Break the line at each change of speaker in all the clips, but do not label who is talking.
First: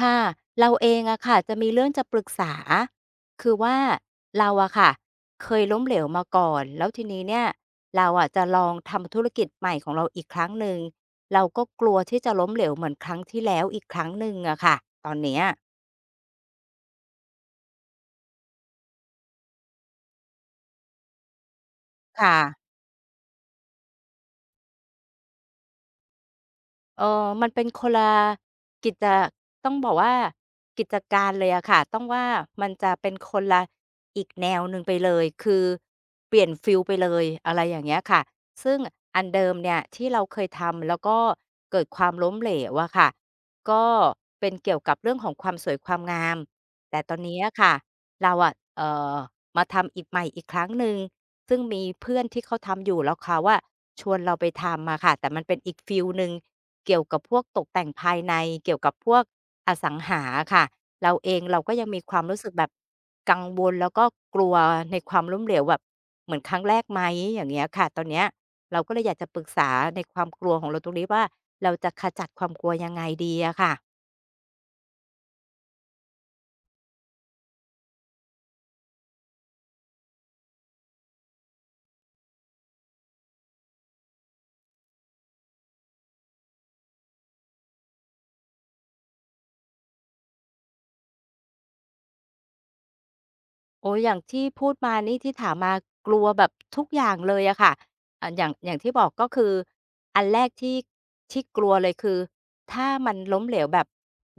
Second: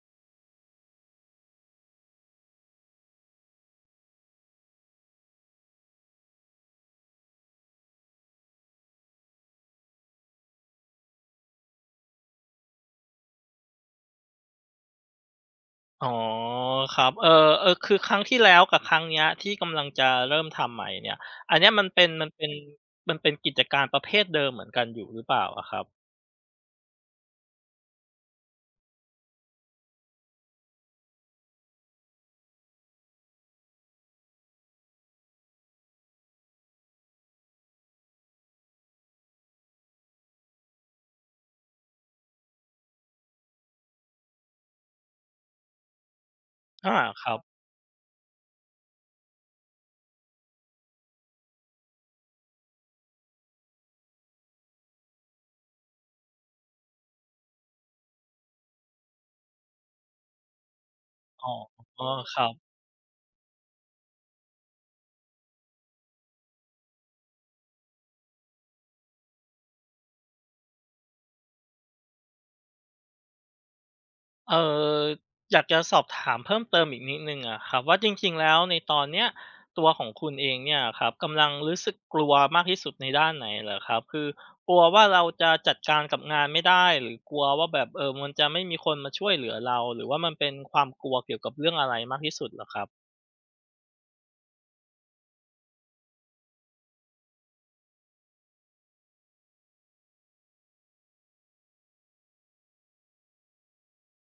ค่ะเราเองอะค่ะจะมีเรื่องจะปรึกษา คือว่าเราอะค่ะเคยล้มเหลวมาก่อนแล้วทีนี้เนี่ยเราอะจะลองทำธุรกิจใหม่ของเราอีกครั้งหนึ่งเราก็กลัวที่จะล้มเหลวเหมือนครั้งที่แล้วอีกครั้งหนึ่งอะค่ะ ตอนเนี้ย
อ๋อครับเออคือครั้งที่แล้วกับครั้งเนี้ยที่กำลังจะเริ่มทำใหม่เนี่ย อันเนี้ย
ค่ะ
มันเป็นกิจการประเภทเดิมเหมือนกันอยู่หรือเปล่าอะครับ
เออมันเป็นคนละกิจต้องบอกว่ากิจการเลยอะค่ะต้องว่ามันจะเป็นคนละอีกแนวหนึ่งไปเลยคือเปลี่ยนฟิลไปเลยอะไรอย่างเงี้ยค่ะซึ่งอันเดิมเนี่ยที่เราเคยทำแล้วก็เกิดความล้มเหลวอะค่ะก็เป็นเกี่ยวกับเรื่องของความสวยความงาม
อา
แต่ตอน
ครั
นี้
บ
อะค่ะเราอะมาทำอีกใหม่อีกครั้งหนึ่งซึ่งมีเพื่อนที่เขาทำอยู่แล้วเขาว่าชวนเราไปทำมาค่ะแต่มันเป็นอีกฟิลหนึ่ง เกี่ยวกับพวกตกแต่งภายในเกี่ยวกับพวกอสังหาอะค่ะเราเอง
อ๋อ
เราก็ยังมี
อ๋อ
ความ
ค
รู้
รั
สึก
บ
แบบกังวลแล้วก็กลัวในความล้มเหลวแบบเหมือนครั้งแรกไหมอย่างเงี้ยค่ะตอนเนี้ยเราก็เลยอยากจะปรึกษาในความกลัวของเราตรงนี้ว่าเราจะขจัดความกลัวยังไงดีอะค่ะ
เอ่ออยากจะสอบถามเพิ่มเติมอีกนิดหนึ่งอะครับว่าจริงๆแล้วในตอนเนี้ยตัวของคุณเองเนี่ยครับกำลังรู้สึกกลัวมากที่สุดในด้านไหนเหรอครับคือกลัวว่าเราจะจัดการกับงานไม่ได้หรือกลัวว่าแบบมันจะไม่มีคนมาช่วยเหลือเราหรือว่ามันเป็นความกลัวเกี่ยวกับเรื่องอะไรมากที่สุดเหรอครับ
โอ้ยอย่างที่พูดมานี่ที่ถามมากลัวแบบทุกอย่างเลยอะค่ะอ่ะอย่างที่บอกก็คืออันแรกที่กลัวเลยคือถ้ามันล้มเหลวแบบ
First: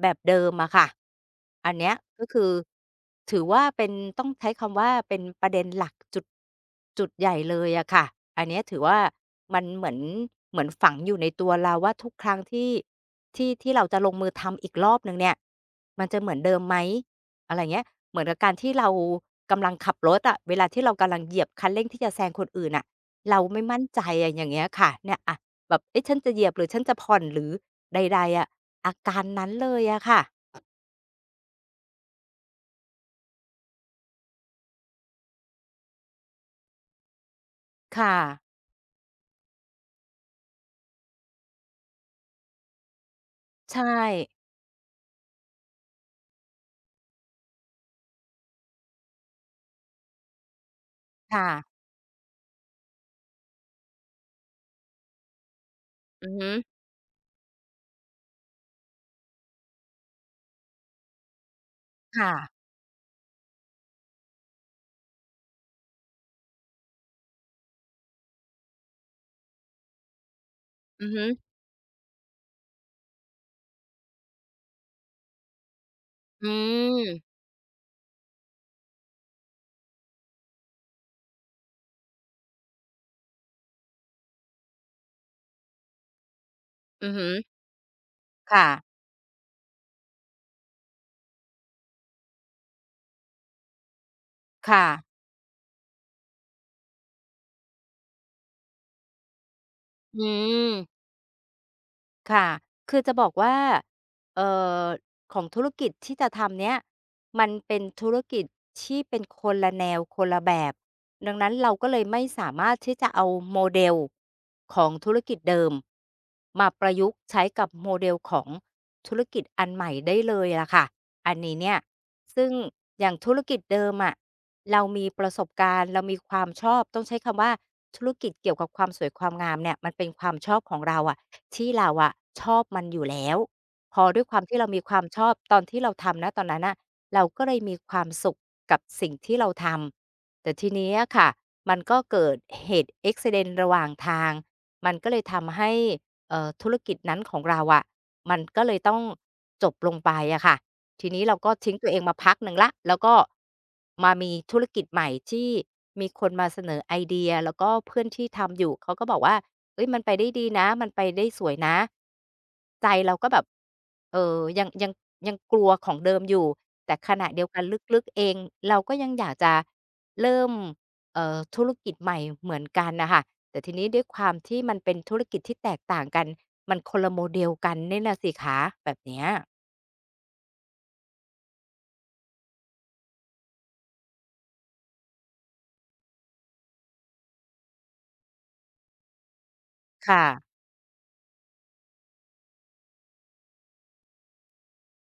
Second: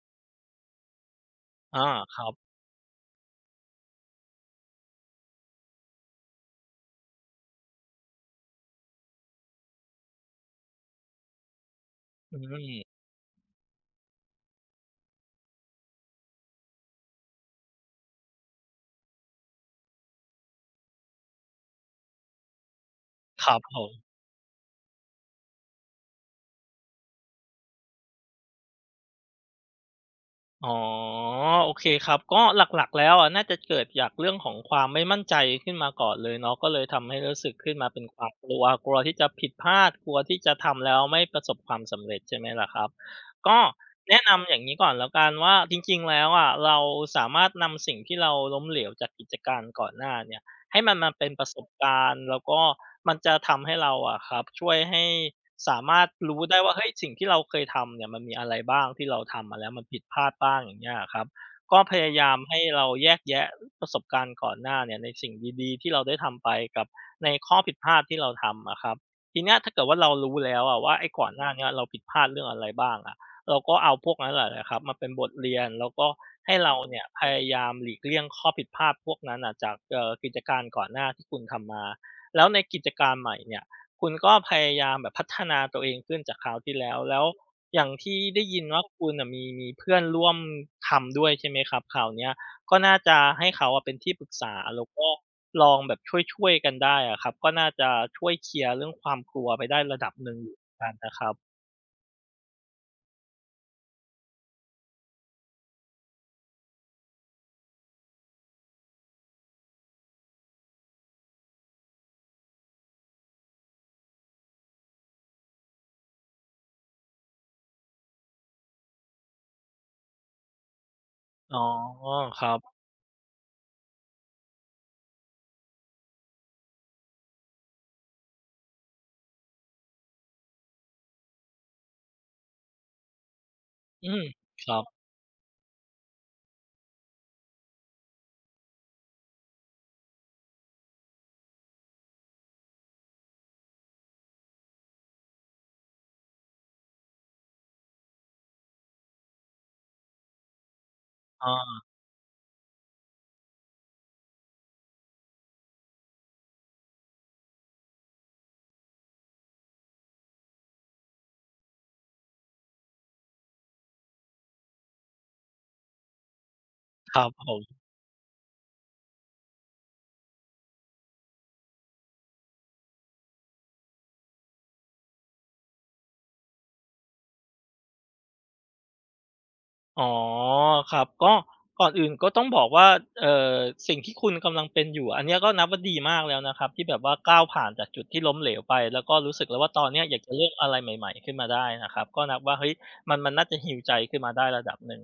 แบบเดิมอะค่ะ อัน
อา
เนี้ย
ค
ก็
รับ
คือถือว่าเป็นต้องใช้คำว่าเป็นประเด็นหลักจุดใหญ่เลยอะค่ะ อันเนี้ยถือว่ามันเหมือนฝังอยู่ในตัวเราว่าทุกครั้
อื
ง
ม
ที่ที่เราจะลงมือทำอีกรอบหนึ่งเนี่ยมันจะเหมือนเดิมไหม อะไรเงี้ยเหมือนกับการที่เรากำลังขับรถอะเวลาที่เรากำลังเหยียบคันเร่งที่จะแซงคนอื่นน่ะเรา
ครับ
ไม่
ผ
มั่นใจ
ม
อะอย่างเงี้ยค่ะเนี่ยอะแบบเอ๊ะฉันจะเหยียบหรือฉันจะผ่อนหรือใดๆอะอาการนั้นเลยอะค่ะ
อ๋อโอเคครับก็หลักๆแล้วอะน่าจะเกิดจากเรื่องของความไม่มั่นใจขึ้นมาก่อนเลยเนาะก็เลยทำให้รู้สึกขึ้นมาเป็น
ค่ะ
ความกลัวกลัวที่จะผิดพลาดกลัวที่จะทำแล้วไม่ประสบความสำเร็จใช่ไหมล่ะครับก็
ใช่
แนะนำอย่างนี้ก่อนแล้วกันว่าจริงๆแล้วอะเราสามารถนำสิ่งที่เราล้มเหลวจากกิจการก่อนหน้าเนี่ย ให้มันมาเป็นประสบ
ค่ะ
การณ์แล้วก็มันจะทำให้เราอะครับช่วยให้สามารถ
อือ
รู้
ฮึ
ได้ว่าเฮ้ยสิ่งที่เราเคยทำเนี่ยมันมีอะไรบ้างที่เราทำมาแล้วมันผิดพลาดบ้างอย่างเงี้ยอะครับก็พยายา
ค่ะ
มให้เราแยกแยะประสบการณ์ก่อนหน้าเนี่ยในสิ่งดีๆที่เราได้ทำไปกับในข้อผิดพลาดที่เราทำอะครับทีเนี้ยถ้าเกิดว่าเรารู้แล้วอะว่า
อื
ไอ้
อฮึ
ก่อนหน้าเนี้ยเราผิดพลาดเรื่องอะไรบ้างอะ เราก็เอาพวกนั้นแหละนะครับมาเป็นบทเรียนแล้วก็
อื
ให้เราเนี่ยพ
ม
ยายามหลีกเลี่ยงข้อผิดพลาดพวกนั้นน่ะจากกิจการก่อนหน้าที่คุณทำมาแล้วในกิจการใหม่เนี่ยคุณก็พยายามแบบพัฒนาตัวเองขึ้นจากคราวที่แล้ว
อือ
แล้ว
ฮึ
อย่างที่ได้ยิน
ค่ะ
ว่าคุณน่ะมีเพื่อนร่วมทำด้วยใช่ไหมครับคราวเนี้ยก็น่าจะให้เขาอะเป็นที่ปรึกษาแล้วก็
ค่ะ
ลองแบบช่วยๆกันได้อะครับก็น่าจะช่วยเคลียร์เรื่องความกลัวไปได้ระดับ
อื
หนึ่งอยู่เหมื
ม
อนกันนะครับ
ค่ะคือจะบอกว่าเอ่อของธุรกิจที่จะทำเนี้ยมันเป็นธุรกิจที่เป็นคนละแนวคนละแบบดังนั้นเราก็เลยไม่สามารถที่จะเอา model ของธุรกิจเดิมมาประยุกต์ใช้กับ model ของธุรกิจอันใหม่ได้เลยล่ะค่ะอัน
อ๋
นี้
อ
เนี่ย
ค
ซึ่
รั
ง
บ
อย่างธุรกิจเดิมอะเรามีประสบการณ์เรามีความชอบต้องใช้คำว่าธุรกิจเกี่ยวกับความสวยความงามเนี่ยมันเป็นความชอบของเราอะ ที่เราอะชอบมันอยู่แล้วพอ
อื
ด้
ม
วยความที่
ค
เรา
รั
มี
บ
ความชอบตอนที่เราทำณตอนนั้นน่ะเราก็เลยมีความสุขกับสิ่งที่เราทำแต่ทีนี้อะค่ะมันก็เกิดเหตุ accident ระหว่างทางมันก็เลยทำให้ธุรกิจนั้นของเราอะมันก็เลยต้องจบลงไปอะค่ะทีนี้เราก็ทิ้ง
อา
ตัวเองมาพักหนึ่งแล้วก็มามีธุรกิจใหม่ที่มีคนมาเสนอไอเดียแล้วก็เพื่อนที่ทำอยู่เขาก็บอกว่า เฮ้ยมันไปได้ดีนะมันไปได้สวยนะใจเราก็แบบเออยังกลัวของเดิมอยู่แต่ข
ครั
ณะ
บผ
เดียวกัน
ม
ลึกๆเองเราก็ยังอยากจะเริ่มธุรกิจใหม่เหมือนกันน่ะค่ะแต่ทีนี้ด้วยความที่มันเป็นธุรกิจที่แตกต่างกันมันคนละ model กันเนี่ยน่ะสิคะแบบเนี้ย
อ๋อครับก็ก่อนอื่นก็ต้องบอกว่าเอ่อสิ่งที่คุณกำลังเป็นอยู่อันเนี้ยก็นับว่าดีมากแล้วนะครับที่แบบว่าก้าวผ่านจากจุดที่ล้มเหลวไปแล้วก็รู้สึกแล้วว่าตอนเนี้ยอยาก
ค่ะ
จะเริ่มอะไรใหม่ๆขึ้นมาได้นะครับก็นับว่าเฮ้ยมันน่าจะ heal ใจขึ้นมาได้ระดับหนึ่ง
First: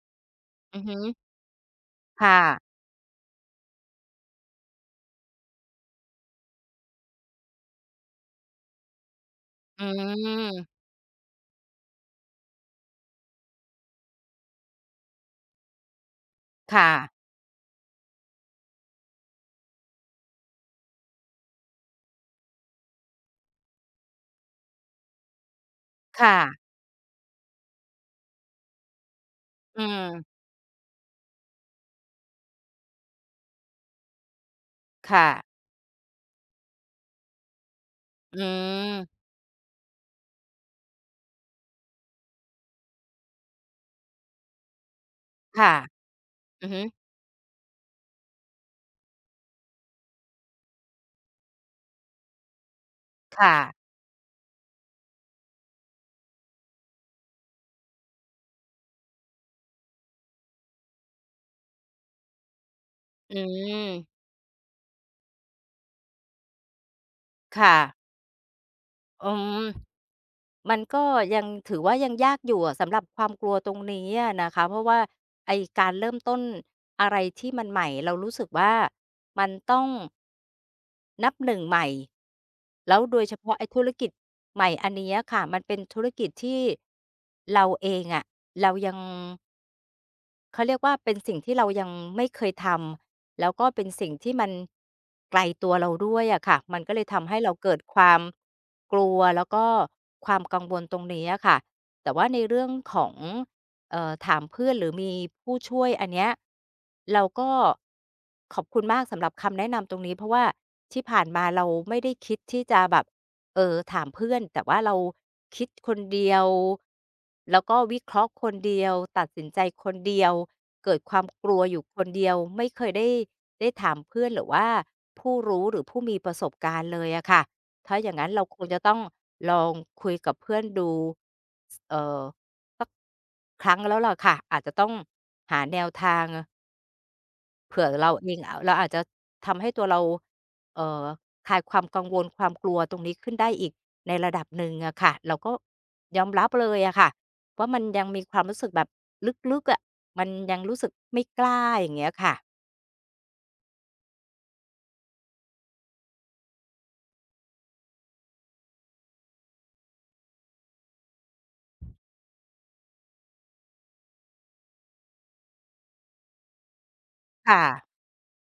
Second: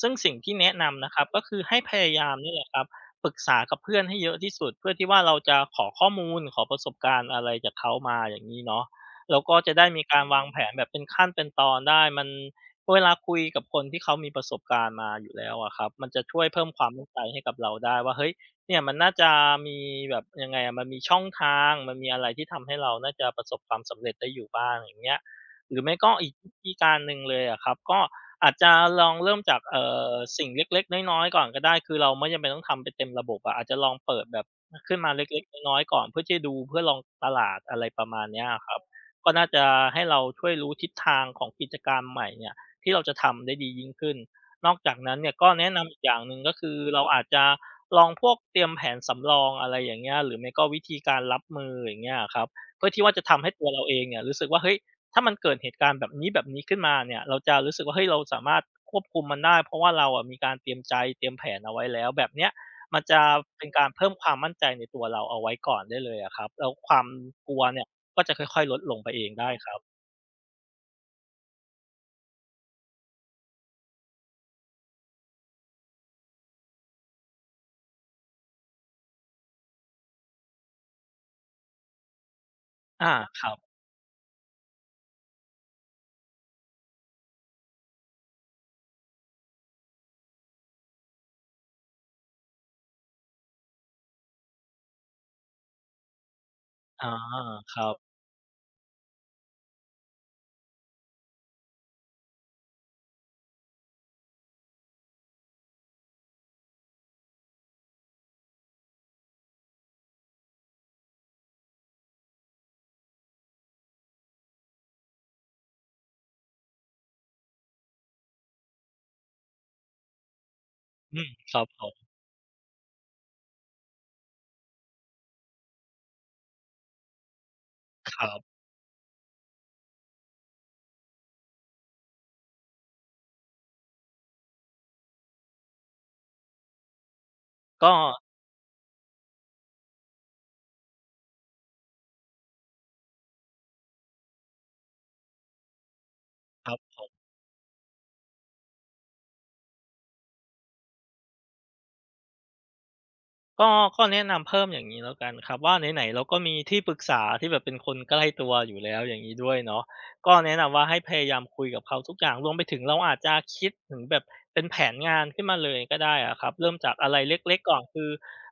ซึ่งสิ่งที่แนะ
อือฮึ
นำนะครับก็คือให้พยายาม
ค่ะ
นี่แหละครับปรึกษากับเพื่อนให้เยอะที่สุดเพื่อที่ว่าเราจะขอข้อมูลขอประสบการณ์อะไรจากเขามาอย่างงี้เนาะแล้วก็จะ
อื
ได้มีการวางแผนแบ
ม
บเป็นขั้นเป็นตอนได้มัน เวลาคุยกับคนที่เขามีประสบการณ์มาอยู่แล้วอะครับมันจะช่วยเพิ่มความมั่นใจ
ค่ะ
ให้กับเราได้ว่าเฮ้ยเนี่ยมันน่าจะมีแบบยังไงอะมันมีช่องทางมันมีอะไรที่ทำให้เราน่าจะประสบความสำเร็จได้อยู่บ้างอย่างเงี้ยหรือไม่ก็อีก
ค่ะ
วิธีการหนึ่งเลยอะครับก็อาจจะลองเริ่มจาก
อื
อ
ม
สิ่งเล็กๆน้อยๆก่อนก็ได้คือเราไม่จำเป็นต้องทำไปเต็มระบบอะอาจจะลองเปิดแบบขึ้นมา
ค
เล็ก
่ะ
ๆน้อยๆก่อนเพื่อที่จะดูเพื่อลองตลาดอะไรประมาณ
อื
เนี้ยอะครับ
ม
ก็น่าจะให้เราช่วยรู้ทิศทางของกิจการใหม่เนี่ย ที่เราจะทำได้ดียิ่งขึ้น นอกจากนั้นเนี่ยก็แนะ
ค่ะ
นำอีกอย่างหนึ่งก็
อือ
คือ
ฮึ
เราอาจจะลองพวกเตรียมแผนสำรองอะไรอย่างเงี้ยหรือไม่ก็วิธีการรับมืออย่างเงี้ยอะครับเพื่อที่ว่าจะทำให้
ค่ะ
ตัวเราเองเนี่ยรู้สึกว่าเฮ้ยถ้ามันเกิดเหตุการณ์แบบนี้ขึ้นมาเนี่ยเราจะรู้สึกว่าเฮ้ยเราสามารถควบคุมมันได้เพราะว่าเราอะมีการเตรียมใจเตรียมแผนเอาไว้แล้วแบบเนี้ยมันจะ
อื
เป็นการ
ม
เพิ่มความมั่นใจในตัวเราเอาไว้ก่อนได้เลยอะครับแล้วความกลัว
ค่ะ
เนี่ยก็จะค่อยๆลดลงไปเอง
อื
ได้
ม
ครับ
มันก็ยังถือว่ายังยากอยู่อะสำหรับความกลัวตรงนี้อะนะคะ เพราะว่าไอ้การเริ่มต้นอะไรที่มันใหม่เรารู้สึกว่ามันต้องนับหนึ่งใหม่แล้ว
อา
โดยเฉ
ครั
พาะไอ้
บ
ธุรกิจใหม่อันเนี้ยค่ะมันเป็นธุรกิจที่เราเองอะเรายัง เขาเรียกว่าเป็นสิ่งที่เรายังไม่เคยทำแล้วก็เป็นสิ่งที่มันไกลตัวเราด้วยอะค่ะมันก็เลย
อา
ทำให้เรา
ค
เกิด
รับ
ความกลัวแล้วก็ความกังวลตรงนี้อะค่ะแต่ว่าในเรื่องของถามเพื่อนหรือมีผู้ช่วยอันเนี้ยเราก็ขอบคุณมากสำหรับคำแนะนำตรงนี้เพราะว่าที่ผ่านมาเราไม่ได้คิดที่จะแบบ ถามเพื่อนแต่ว่าเราคิดคนเดียวแล้วก็วิเคราะห์คนเดียวตัดสินใจคนเดียวเกิดค
อื
วาม
ม
ก
ค
ลัว
รับ
อ
ผ
ยู่
ม
คนเดียวไม่เคยได้ถามเพื่อนหรือว่าผู้รู้หรือผู้มีประสบการณ์เลยอะค่ะถ้าอย่า
ค
งงั้
รั
นเรา
บ
คงจะต้องลองคุยกับเพื่อนดูสเอ่อครั้งแล้วล่ะค่ะอาจจะต้องหาแนวทาง เผื่อ
ก็
เราเองอะเราอาจจะทำให้ตัวเราเอ่อคลายความกังวลความกลัวตรงนี้ขึ้นได้อีกในระดับหนึ่งอะค่ะเราก็ยอมรับเล
ครั
ย
บ
อะค่ะว่ามันยังมีความรู้สึกแบบลึกๆอะมันยังรู้สึกไม่กล้าอย่างเงี้ยค่ะ
ก็ก็แนะนำเพิ่มอย่างนี้แล้วกันครับว่าไหนๆเราก็มีที่ปรึกษาที่แบบเป็นคนใกล้ตัวอยู่แล้วอย่างงี้ด้วยเนาะก็แนะนำว่าให้พยายามคุยกับเขาทุกอย่างรวมไปถึงเราอาจจะคิดถึงแบบเป็นแผนงานขึ้นมาเลยก็ได้อะครับเริ่มจากอะไรเล็ก
ค่ะ
ๆก่อนคือ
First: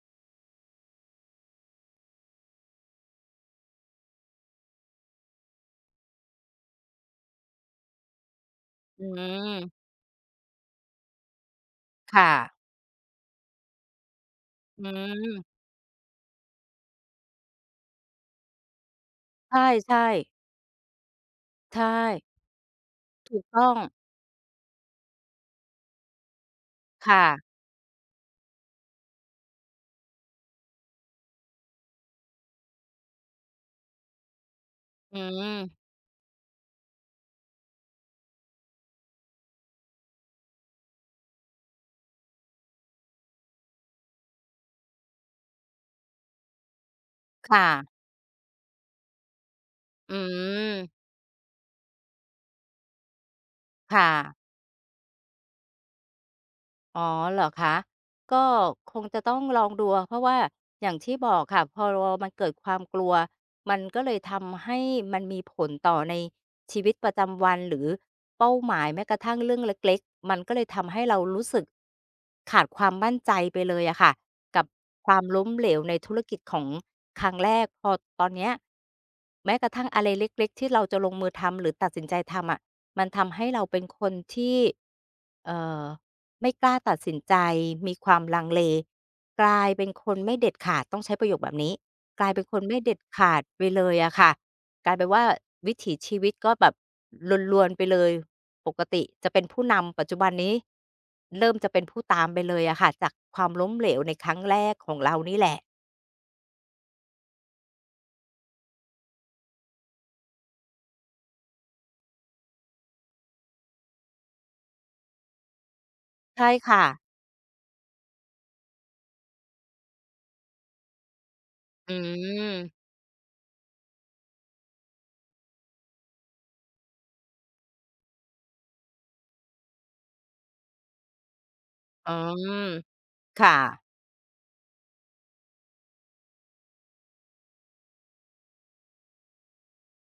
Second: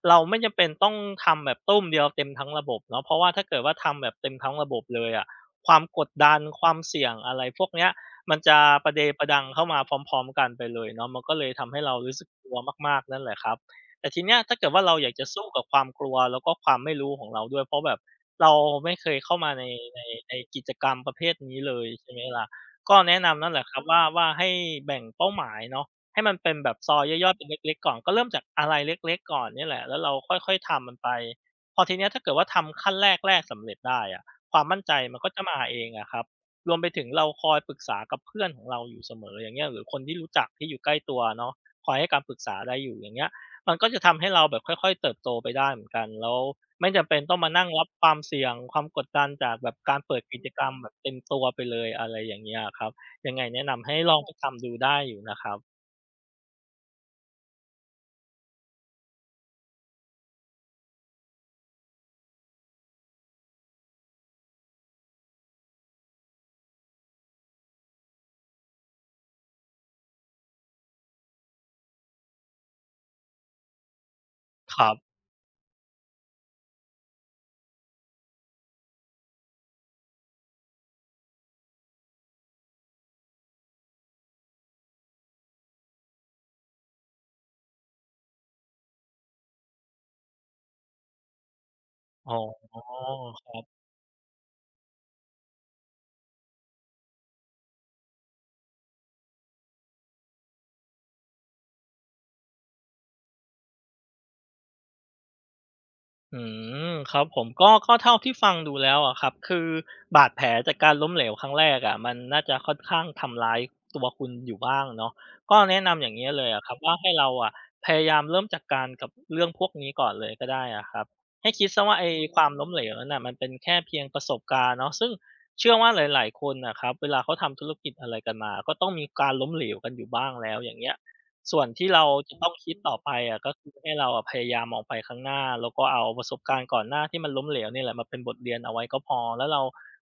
เราไม่จำเป็นต้องทำแบบตุ้มเดียวเต็มทั้งระบบเนาะเพราะว่าถ้าเกิดว่าทำแบบเต็มทั้งระบบเลยอะความกดดันความเสี่ยงอะไรพวกเนี้ยมันจะประเด
อื
ประดังเข้ามาพ
ม
ร้อมๆกันไปเลยเนาะมันก็เลยทำให้เรารู้สึก
ค่ะ
กลัวมากๆนั่นแหละครับ แต่ทีเนี้ยถ้าเกิดว่า
อื
เราอยากจะสู้
ม
กับความกลัวแล้วก็ความไม่รู้ของเราด้วยเพราะแบบเราไม่เคยเข้ามา
ใ
ในใน
ช่ๆ
ในกิจกรรมประเภทนี้เลย
ใช่
ใช่ไหมล่ะก็แนะ
ถู
นำ
ก
นั่นแหละ
ต้อ
ค
ง
รับว่าให้แบ่งเป้าหมายเนาะให้มันเป็นแบบซอยย่อยๆเป็น
ค่ะ
เล็กๆก่อนก็เริ่มจากอะไรเล็กๆก่อนเนี่ยแหละแล้วเราค่อยๆทำมันไปพอทีเนี้ยถ้าเกิดว่าทำขั้นแรกๆสำเร็จได้อะความมั่นใจมั
อื
นก็จะมาเอง
ม
อะครับรวมไปถึงเราคอยปรึกษากับเพื่อนของเราอยู่เสมออย่างเงี้ยหรือคนที่รู้จักที่อยู่ใกล้ตัวเนาะคอยให้การปรึกษาได้อยู่อย่างเงี้ย มันก็จะทำให้เราแบบค่อยๆเติบโตไปได้เหมือนกันแล้วไม่จำเป็นต้องมานั่
ค่ะ
งรับความเสี่ยงความกดดันจากแบบการ
อื
เปิดกิจกรรมแบบ
ม
เต็มตัวไปเลยอะไรอย่างเงี้ยอะครับยังไงแนะนำให้
ค่ะ
ลองไปทำดูได้อยู่นะครับ
อ๋อเหรอคะก็คงจะต้องลองดูอะเพราะว่าอย่างที่บอกค่ะพอมันเกิดความกลัวมันก็เลยทำให้มันมีผลต่อในชีวิตประจำวันหรือเป้าหมายแม้กระทั่งเรื่องเล็กๆมันก็เลยทำให้เรารู้สึกขาดความมั่นใจไปเลยอะค่ะกับ
ครับ
ความล้มเหลวในธุรกิจของครั้งแรกพอตอนเนี้ยแม้กระทั่งอะไรเล็กๆที่เราจะลงมือทำหรือตัดสินใจทำอะมันทำให้เราเป็นคนที่เอ่อ ไม่กล้าตัดสินใจมีความลังเลกลายเป็นคนไม่เด็ดขาดต้องใช้ประโยคแบบนี้กลา
อ๋
ยเป็นคน
อ
ไม่เด็ดขาดไปเลยอะค่ะกลายเป็นว่าวิถีชีวิตก็แบบรวนๆไปเลยปกติจะเป็นผู้นำปัจจุบันนี้เริ่มจะเป็นผู้ตามไปเลยอะค่ะจากความล้มเหลวในครั้งแรกของเรานี่แหละ
อืมครับผมก็เท่าที่ฟังดูแล้วอะครับคือบาดแผลจากการล้มเหลวครั้งแรกอะมันน่าจะค่อนข้างทำร้ายตัวคุณอยู่บ้างเนาะก็แนะนำอย่างนี้ยเล
ใช่
ยอะครับ
ค่ะ
ว่าให้เราอะพยายามเริ่มจากการกับเรื่องพวกนี้ก่อนเลยก็ได้อะครับให้คิดซะ
อื
ว่าไอ้ความ
ม
ล้มเหลวนั่นน่ะมันเป็นแค่เพียงประสบการณ์เนาะซึ่งเชื่อว่าหลายๆคนน่ะครับเวลาเขาทำธุรกิจอะไรกันมาก็ต้องมีการล้มเหลวกันอยู่บ้างแล้วอย่างเงี้ย ส่วนที่เรา
อื
จะต้อง
ม
คิดต่อไปอะก็
ค่ะ
คือให้เราอะพยายามมองไปข้างหน้าแล้วก็เอาประสบการณ์ก่อนหน้าที่มันล้มเหลวเนี่ยแหละมาเป็นบทเรียนเอาไว้ก็พอแล้วเรา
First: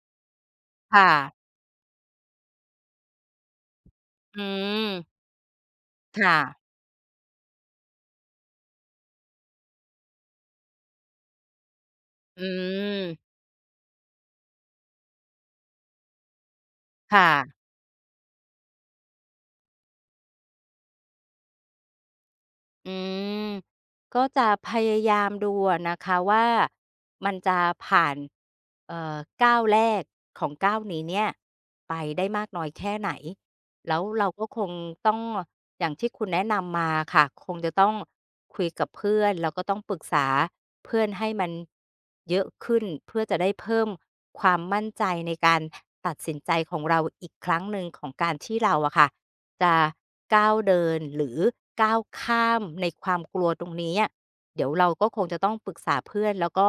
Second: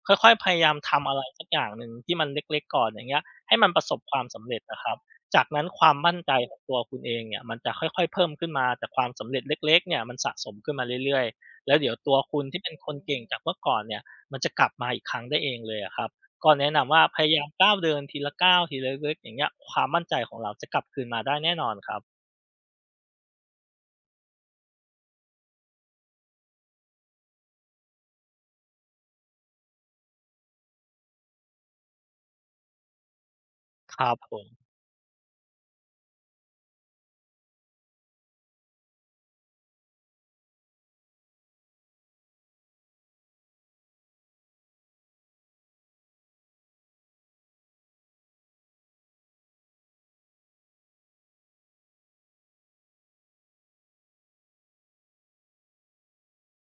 ค่อยๆพยายามทำ
ค่ะ
อะไรสักอย่างหนึ่งที่มันเล็กๆก่อนอย่างเงี้ยให้มันประสบความ
อื
สำเร็จอะค
ม
รับจากนั้นความมั่นใจ
ค่ะ
ของตัวคุณเองเนี่ยมันจะค่อยๆเพิ่มขึ้นมาจากความสำเร็จเล็กๆเนี่ยมันสะสมขึ้นมาเรื่อยๆแล้วเดี๋ยวตัวคุ
อื
ณที่เป็นคนเก่ง
ม
จากเมื่อก่อนเนี่ยมันจะกลับมาอีกครั้งได้เองเลยอะครับ ก็แนะนำว่าพ
ค่ะ
ยายามก้าวเดินทีละก้าวทีละเล็กๆอย่างเงี้ยความมั่นใจของเราจะกลับคืนมาได้แน่นอนครับ
อืมก็จะพยายามดูอะนะคะว่ามันจะผ่านเอ่อก้าวแรกของก้าวนี้เนี่ยไปได้มากน้อยแค่ไหน
ค
แล้ว
รับ
เรา
ผ
ก็
ม
คงต้องอย่างที่คุณแนะนำมาค่ะคงจะต้องคุยกับเพื่อนแล้วก็ต้องปรึกษาเพื่อนให้มันเยอะขึ้นเพื่อจะได้เพิ่มความมั่นใจในการตัดสินใจของเราอีกครั้งหนึ่งของการที่เราอะค่ะ จะก้าวเดินหรือก้าวข้ามในความกลัวตรงนี้อะเดี๋ยวเราก็คงจะต้องปรึกษาเพื่อนแล้วก็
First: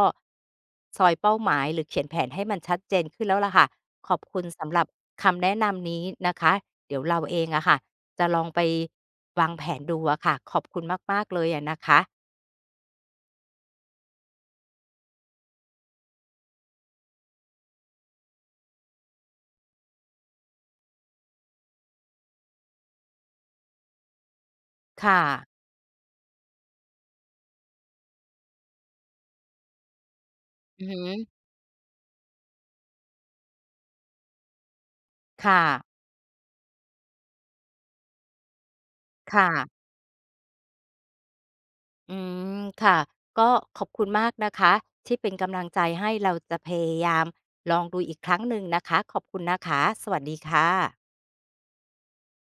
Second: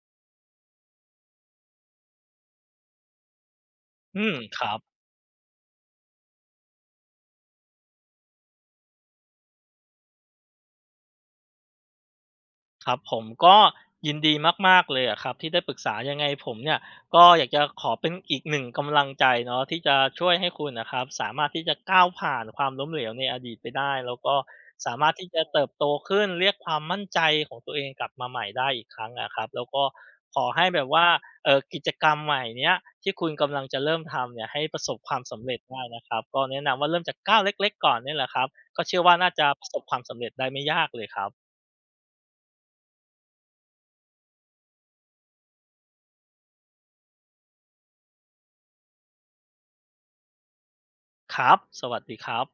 ซอยเป้าหมายหรือเขียนแผนให้มันชัดเจนขึ้นแล้วล่ะค่ะขอบ
อืม
คุณ
ค
สำ
รั
ห
บ
รับคำแนะนำนี้นะคะเดี๋ยวเราเองอะค่ะจะลองไปวางแผนดูอะค่ะขอบคุณมากๆเลยอะนะคะ
ครับผมก็ยินดีมากๆเลยอะครับที่ได้ปรึกษายังไงผมเนี่ยก็อยากจะขอเป็นอีกหนึ่งกำลังใจเนาะที่จะช่วยให้คุณนะครับสามารถที่จะก้าวผ่านความล้มเหลวในอดีตไปได้แล้วก็สามารถ
ค่ะ
ที่จะเติบโตขึ้นเรียกความมั่นใจของตัวเองกลับมาใหม่ได้อีกครั้งอะครับแล้วก็ขอให้แบ
อือ
บ
ฮึ
ว่ากิจกรรมใหม่เนี้ยที่คุณกำลังจะเริ่มทำเนี่ยให้ประสบความสำ
ค
เร็จได้
่ะ
นะครับก็แนะนำว่าเริ่มจากก้าวเล็กๆก่อนเนี่ยแหละครับก็เชื่อว่าน่า
ค
จะประสบ
่ะ
ความสำเร็จได้ไม่ยากเลยครับ
อืมค่ะก็ขอบคุณมากนะคะที่เป็นกำลังใจให้เราจะพยายามลองดูอีกครั้งหนึ่งนะคะขอบคุณนะคะสวัสดีค่ะ
ครับ สวัสดีครับ